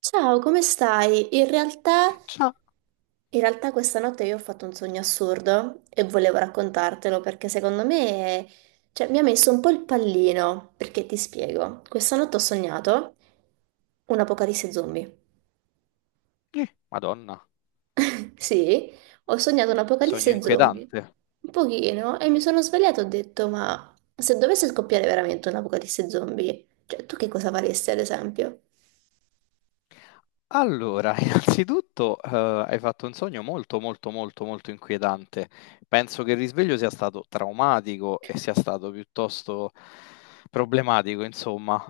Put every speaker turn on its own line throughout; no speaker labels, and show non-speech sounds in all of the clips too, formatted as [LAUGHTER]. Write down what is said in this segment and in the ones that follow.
Ciao, come stai? In realtà,
Ciao.
in realtà questa notte io ho fatto un sogno assurdo e volevo raccontartelo perché secondo me, cioè, mi ha messo un po' il pallino, perché ti spiego. Questa notte ho sognato un'apocalisse zombie.
Madonna,
[LAUGHS] Sì, ho sognato
sogno
un'apocalisse zombie.
inquietante.
Un pochino, e mi sono svegliata e ho detto, ma se dovesse scoppiare veramente un'apocalisse zombie, cioè, tu che cosa faresti ad esempio?
Allora, [LAUGHS] innanzitutto, hai fatto un sogno molto inquietante. Penso che il risveglio sia stato traumatico e sia stato piuttosto problematico, insomma,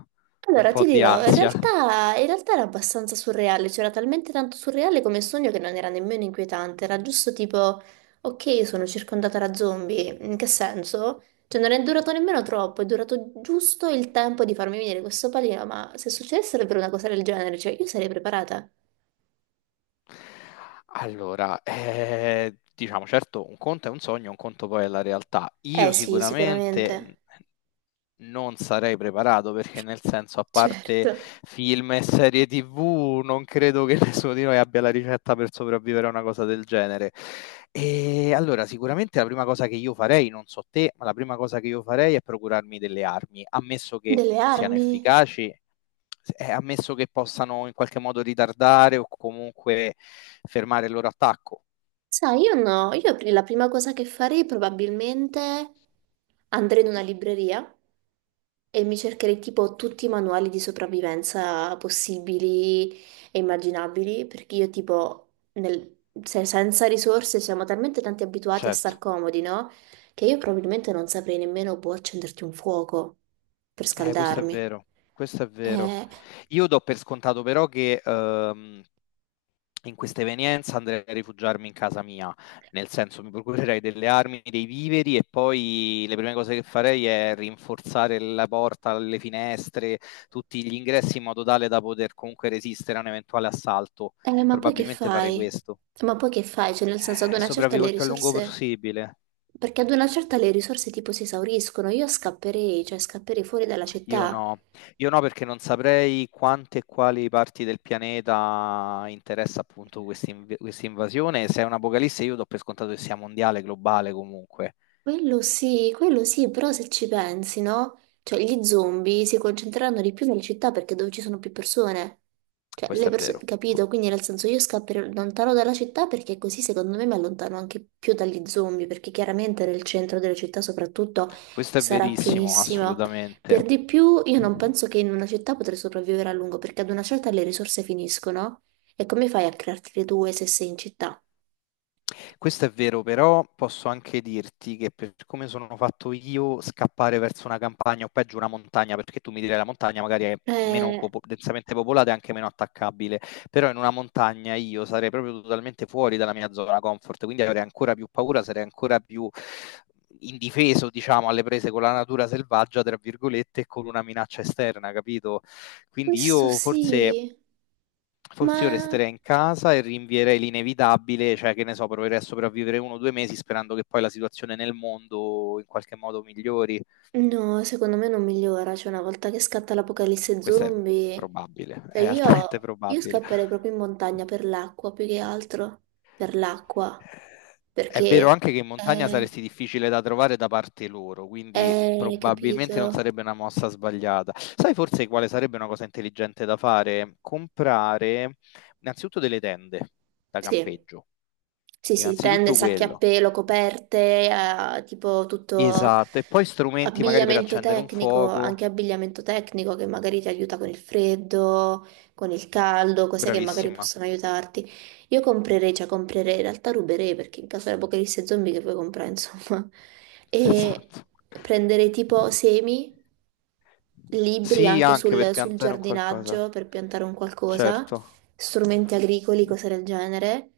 un
Allora, ti
po' di
dirò, in
ansia.
realtà, in realtà era abbastanza surreale, c'era talmente tanto surreale come sogno che non era nemmeno inquietante, era giusto tipo, ok, sono circondata da zombie, in che senso? Cioè non è durato nemmeno troppo, è durato giusto il tempo di farmi venire questo pallino, ma se succedesse davvero una cosa del genere, cioè io sarei preparata.
Allora, diciamo, certo, un conto è un sogno, un conto poi è la realtà.
Eh
Io
sì,
sicuramente
sicuramente,
non sarei preparato perché nel senso, a parte
certo.
film e serie TV, non credo che [LAUGHS] nessuno di noi abbia la ricetta per sopravvivere a una cosa del genere. E allora, sicuramente la prima cosa che io farei, non so te, ma la prima cosa che io farei è procurarmi delle armi, ammesso che
Delle
siano
armi?
efficaci ammesso che possano in qualche modo ritardare o comunque fermare il loro attacco.
Sai, io no, io la prima cosa che farei probabilmente andrei in una libreria. E mi cercherei tipo tutti i manuali di sopravvivenza possibili e immaginabili, perché io tipo, senza risorse siamo talmente tanti abituati a
Certo,
star comodi, no? Che io probabilmente non saprei nemmeno boh, accenderti un fuoco per
questo è
scaldarmi.
vero, questo è vero.
Eh,
Io do per scontato però che in questa evenienza andrei a rifugiarmi in casa mia, nel senso mi procurerei delle armi, dei viveri e poi le prime cose che farei è rinforzare la porta, le finestre, tutti gli ingressi in modo tale da poter comunque resistere a un eventuale assalto.
ma poi che
Probabilmente farei
fai?
questo.
Ma poi che fai? Cioè, nel senso, ad una certa
Sopravvivo
le
il più a lungo
risorse...
possibile.
Perché ad una certa le risorse tipo si esauriscono, io scapperei, cioè scapperei fuori dalla
Io
città.
no, io no perché non saprei quante e quali parti del pianeta interessa appunto questa questa invasione. Se è un'apocalisse, io do per scontato che sia mondiale, globale comunque.
Quello sì, però se ci pensi, no? Cioè, gli zombie si concentreranno di più nelle città perché è dove ci sono più persone. Cioè, le
Questo è
persone,
vero.
capito? Quindi nel senso io scapperò lontano dalla città perché così secondo me mi allontano anche più dagli zombie, perché chiaramente nel centro delle città soprattutto
Questo è
sarà
verissimo,
pienissima.
assolutamente.
Per di più, io non penso che in una città potrei sopravvivere a lungo, perché ad una certa le risorse finiscono. E come fai a crearti le tue se sei in città?
Questo è vero, però posso anche dirti che per come sono fatto io, scappare verso una campagna o peggio una montagna, perché tu mi direi la montagna magari è
Eh,
densamente popolata e anche meno attaccabile, però in una montagna io sarei proprio totalmente fuori dalla mia zona comfort, quindi avrei ancora più paura, sarei ancora più indifeso, diciamo, alle prese con la natura selvaggia, tra virgolette, e con una minaccia esterna, capito? Quindi
questo
io forse
sì, ma
Forse io resterei in casa e rinvierei l'inevitabile, cioè che ne so, proverei a sopravvivere 1 o 2 mesi sperando che poi la situazione nel mondo in qualche modo migliori.
no, secondo me non migliora, cioè una volta che scatta l'apocalisse
Questo è
zombie,
probabile,
cioè
è altamente
io
probabile.
scapperei proprio in montagna per l'acqua, più che altro, per l'acqua,
Eh, È vero
perché
anche che in montagna
è,
saresti difficile da trovare da parte loro, quindi
è,
probabilmente non
capito?
sarebbe una mossa sbagliata. Sai forse quale sarebbe una cosa intelligente da fare? Comprare innanzitutto delle tende da
Sì,
campeggio.
sì, sì, tende,
Innanzitutto
sacchi a
quello.
pelo, coperte, tipo tutto
Esatto, e poi strumenti magari per
abbigliamento
accendere un
tecnico,
fuoco.
che magari ti aiuta con il freddo, con il caldo, cose che magari
Bravissima.
possono aiutarti. Io comprerei, cioè comprerei, in realtà ruberei perché in caso di apocalisse zombie che puoi comprare, insomma. [LAUGHS]
[LAUGHS]
E
Esatto.
prenderei tipo semi, libri
Sì,
anche
anche per
sul
piantare un qualcosa.
giardinaggio per piantare un qualcosa,
Certo.
strumenti agricoli, cose del genere.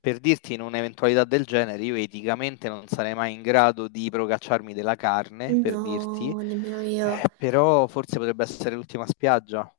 Per dirti, in un'eventualità del genere, io eticamente non sarei mai in grado di procacciarmi della carne, per dirti,
No, nemmeno io.
però forse potrebbe essere l'ultima spiaggia.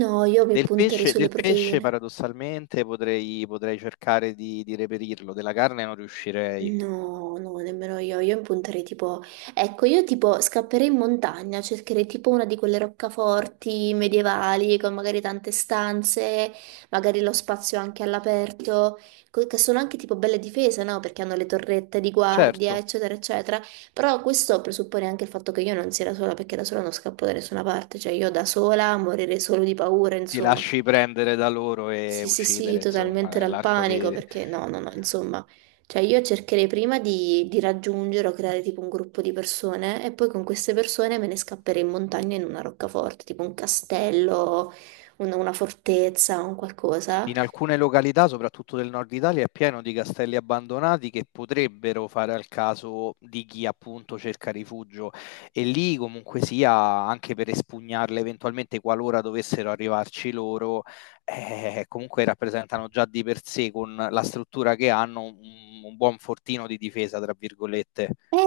No, io mi
Del
punterei
pesce,
sulle
del pesce
proteine.
paradossalmente potrei cercare di reperirlo, della carne non riuscirei.
No, no, nemmeno io. Io mi punterei tipo... Ecco, io tipo scapperei in montagna, cercherei tipo una di quelle roccaforti medievali con magari tante stanze, magari lo spazio anche all'aperto, che sono anche tipo belle difese, no? Perché hanno le torrette di guardia,
Certo.
eccetera, eccetera. Però questo presuppone anche il fatto che io non sia da sola, perché da sola non scappo da nessuna parte. Cioè, io da sola morirei solo di paura,
Ti
insomma.
lasci prendere da loro e
Sì, sì, sì,
uccidere, insomma,
totalmente dal
nell'arco
panico,
di...
perché no, no, no, insomma, cioè io cercherei prima di raggiungere o creare tipo un gruppo di persone e poi con queste persone me ne scapperei in montagna in una roccaforte, tipo un castello, una fortezza, un qualcosa.
In alcune località, soprattutto del nord Italia, è pieno di castelli abbandonati che potrebbero fare al caso di chi appunto cerca rifugio e lì comunque sia, anche per espugnarle eventualmente qualora dovessero arrivarci loro, comunque rappresentano già di per sé con la struttura che hanno un buon fortino di difesa, tra virgolette.
Eh,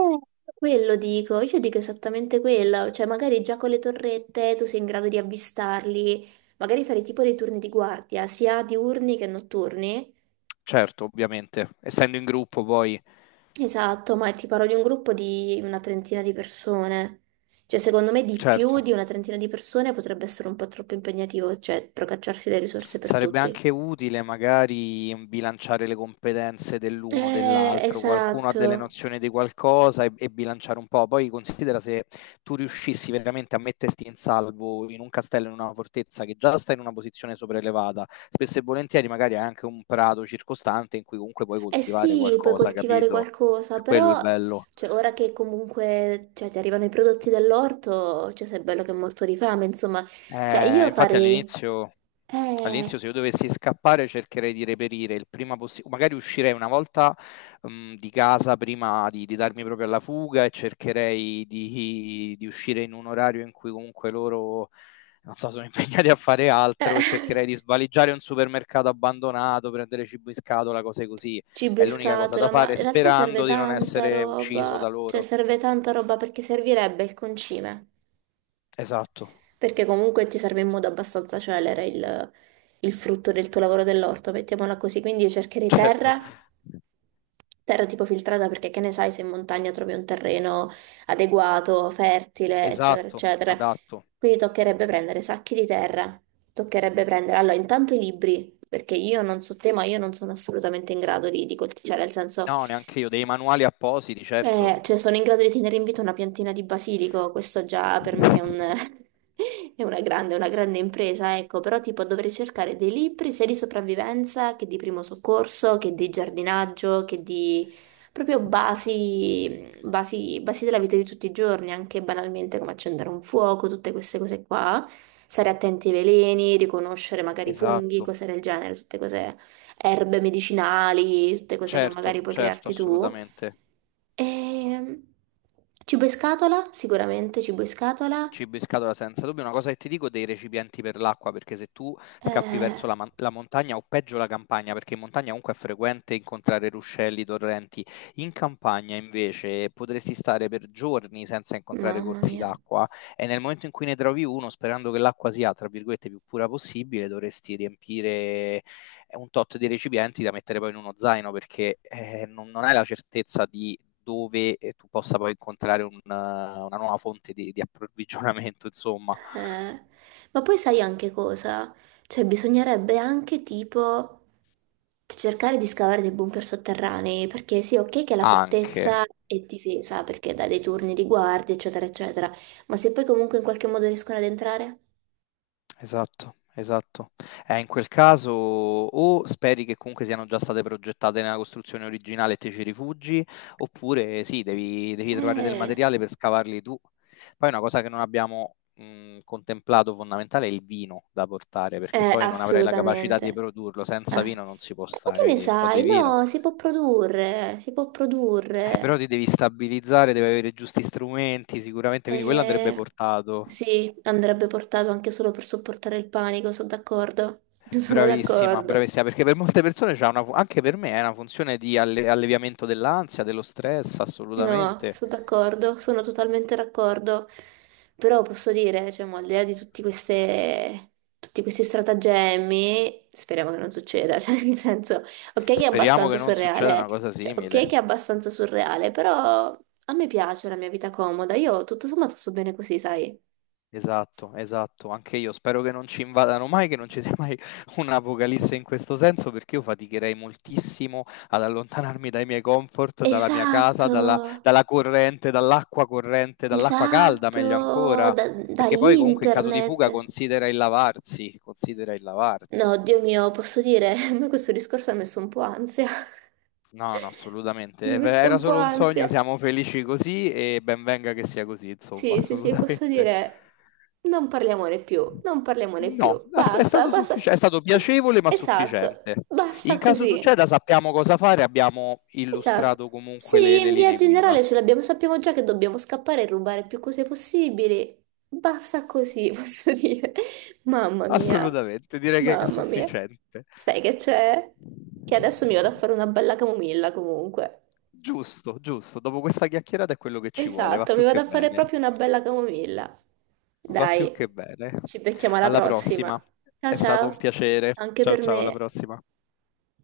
Quello dico, io dico esattamente quello, cioè magari già con le torrette tu sei in grado di avvistarli, magari fare tipo dei turni di guardia, sia diurni che notturni.
Certo, ovviamente, essendo in gruppo poi,
Esatto, ma ti parlo di un gruppo di una trentina di persone. Cioè, secondo me di più
certo.
di una trentina di persone potrebbe essere un po' troppo impegnativo, cioè procacciarsi le risorse per
Sarebbe
tutti.
anche utile magari bilanciare le competenze dell'uno o dell'altro, qualcuno ha delle
Esatto.
nozioni di qualcosa e bilanciare un po'. Poi considera se tu riuscissi veramente a metterti in salvo in un castello, in una fortezza che già sta in una posizione sopraelevata, spesso e volentieri magari hai anche un prato circostante in cui comunque puoi
Eh
coltivare
sì, puoi
qualcosa,
coltivare
capito?
qualcosa,
Quello è il
però
bello.
cioè, ora che comunque cioè, ti arrivano i prodotti dall'orto, cioè, sei bello che è molto di fame, insomma. Cioè, io
Infatti
farei...
all'inizio,
Eh...
all'inizio se io dovessi scappare cercherei di reperire il prima possibile, magari uscirei una volta di casa prima di darmi proprio alla fuga e cercherei di uscire in un orario in cui comunque loro, non so, sono impegnati a fare altro e
eh.
cercherei di
[LAUGHS]
svaligiare un supermercato abbandonato, prendere cibo in scatola, cose così.
Cibo
È
in
l'unica cosa da
scatola, ma
fare
in realtà serve
sperando di non
tanta
essere ucciso da
roba, cioè
loro.
serve tanta roba perché servirebbe il concime,
Esatto,
perché comunque ti serve in modo abbastanza celere il frutto del tuo lavoro dell'orto, mettiamola così, quindi io cercherei
certo,
terra, terra tipo filtrata perché che ne sai se in montagna trovi un terreno adeguato, fertile, eccetera,
esatto,
eccetera.
adatto.
Quindi toccherebbe prendere sacchi di terra, toccherebbe prendere, allora intanto i libri, perché io non so te, ma io non sono assolutamente in grado di coltivare, cioè nel senso...
No, neanche io, dei manuali appositi, certo.
Cioè sono in grado di tenere in vita una piantina di basilico, questo già per me è [LAUGHS] è una grande impresa, ecco, però tipo dovrei cercare dei libri sia di sopravvivenza che di primo soccorso, che di giardinaggio, che di proprio basi della vita di tutti i giorni, anche banalmente come accendere un fuoco, tutte queste cose qua, stare attenti ai veleni, riconoscere magari i funghi,
Esatto,
cose del genere, tutte cose erbe medicinali, tutte cose che magari
certo,
puoi
certo,
crearti tu.
assolutamente.
E... Cibo in scatola, sicuramente cibo in scatola.
Cibo in scatola senza dubbio. Una cosa che ti dico dei recipienti per l'acqua, perché se tu scappi
Eh,
verso la, la montagna o peggio la campagna, perché in montagna comunque è frequente incontrare ruscelli, torrenti, in campagna invece potresti stare per giorni senza incontrare
mamma
corsi
mia.
d'acqua e nel momento in cui ne trovi uno, sperando che l'acqua sia, tra virgolette, più pura possibile, dovresti riempire è un tot di recipienti da mettere poi in uno zaino perché non hai la certezza di dove tu possa poi incontrare una nuova fonte di approvvigionamento, insomma,
Eh, ma poi sai anche cosa? Cioè, bisognerebbe anche tipo cercare di scavare dei bunker sotterranei, perché sì, ok che la
anche.
fortezza è difesa, perché dà dei turni di guardia, eccetera, eccetera, ma se poi comunque in qualche modo riescono ad entrare?
Esatto, esatto. In quel caso o speri che comunque siano già state progettate nella costruzione originale e te ci rifugi, oppure sì, devi trovare del
Eh...
materiale per scavarli tu. Poi una cosa che non abbiamo contemplato fondamentale è il vino da portare, perché poi non avrai la capacità di
Assolutamente.
produrlo, senza
Ass-
vino non si può
Ma che
stare,
ne
quindi un po' di
sai?
vino.
No, si può produrre, si può
Però
produrre.
ti devi stabilizzare, devi avere i giusti strumenti sicuramente, quindi quello andrebbe
Eh,
portato.
sì, andrebbe portato anche solo per sopportare il panico, sono d'accordo. [LAUGHS] Sono
Bravissima,
d'accordo.
bravissima, perché per molte persone anche per me è una funzione di alleviamento dell'ansia, dello stress,
No,
assolutamente.
sono d'accordo, sono totalmente d'accordo, però posso dire, cioè, mo, al di là di tutti queste, tutti questi stratagemmi, speriamo che non succeda, [LAUGHS] cioè, nel senso, ok che è
Speriamo
abbastanza
che non succeda
surreale,
una cosa
cioè, ok che
simile.
è abbastanza surreale, però a me piace la mia vita comoda, io tutto sommato sto bene così, sai?
Esatto, esatto, anche io spero che non ci invadano mai, che non ci sia mai [LAUGHS] un'apocalisse in questo senso, perché io faticherei moltissimo ad allontanarmi dai miei comfort, dalla mia casa,
Esatto,
dalla, dalla corrente, dall'acqua calda, meglio
esatto,
ancora,
da
perché poi comunque in caso di fuga
internet.
considera il lavarsi, considera il lavarsi.
No, Dio mio, posso dire, [LAUGHS] a me questo discorso ha messo un po' ansia.
No, no, assolutamente.
Mi ha messo
Era
un po'
solo un sogno,
ansia.
siamo felici così e ben venga che sia così, insomma, [LAUGHS]
Sì, sì, sì, posso
assolutamente.
dire, non parliamone più, non parliamone
No,
più,
è
basta,
stato
basta.
è stato
Es-
piacevole ma
esatto,
sufficiente. In
basta
caso
così.
succeda sappiamo cosa fare, abbiamo
Esatto.
illustrato comunque
Sì,
le
in via
linee guida.
generale ce
[LAUGHS]
l'abbiamo, sappiamo già che dobbiamo scappare e rubare più cose possibili. Basta così, [LAUGHS] posso dire. Mamma mia,
Assolutamente, direi che è
mamma mia.
sufficiente.
Sai che c'è? Che adesso mi vado a fare una bella camomilla comunque.
Giusto, giusto. Dopo questa chiacchierata è quello che ci vuole, va
Esatto, mi
più
vado
che
a fare
bene.
proprio una bella camomilla.
Va più
Dai,
che bene.
ci becchiamo alla
Alla
prossima.
prossima.
Ciao
È stato un
ciao,
piacere.
anche
Ciao
per
ciao, alla
me.
prossima.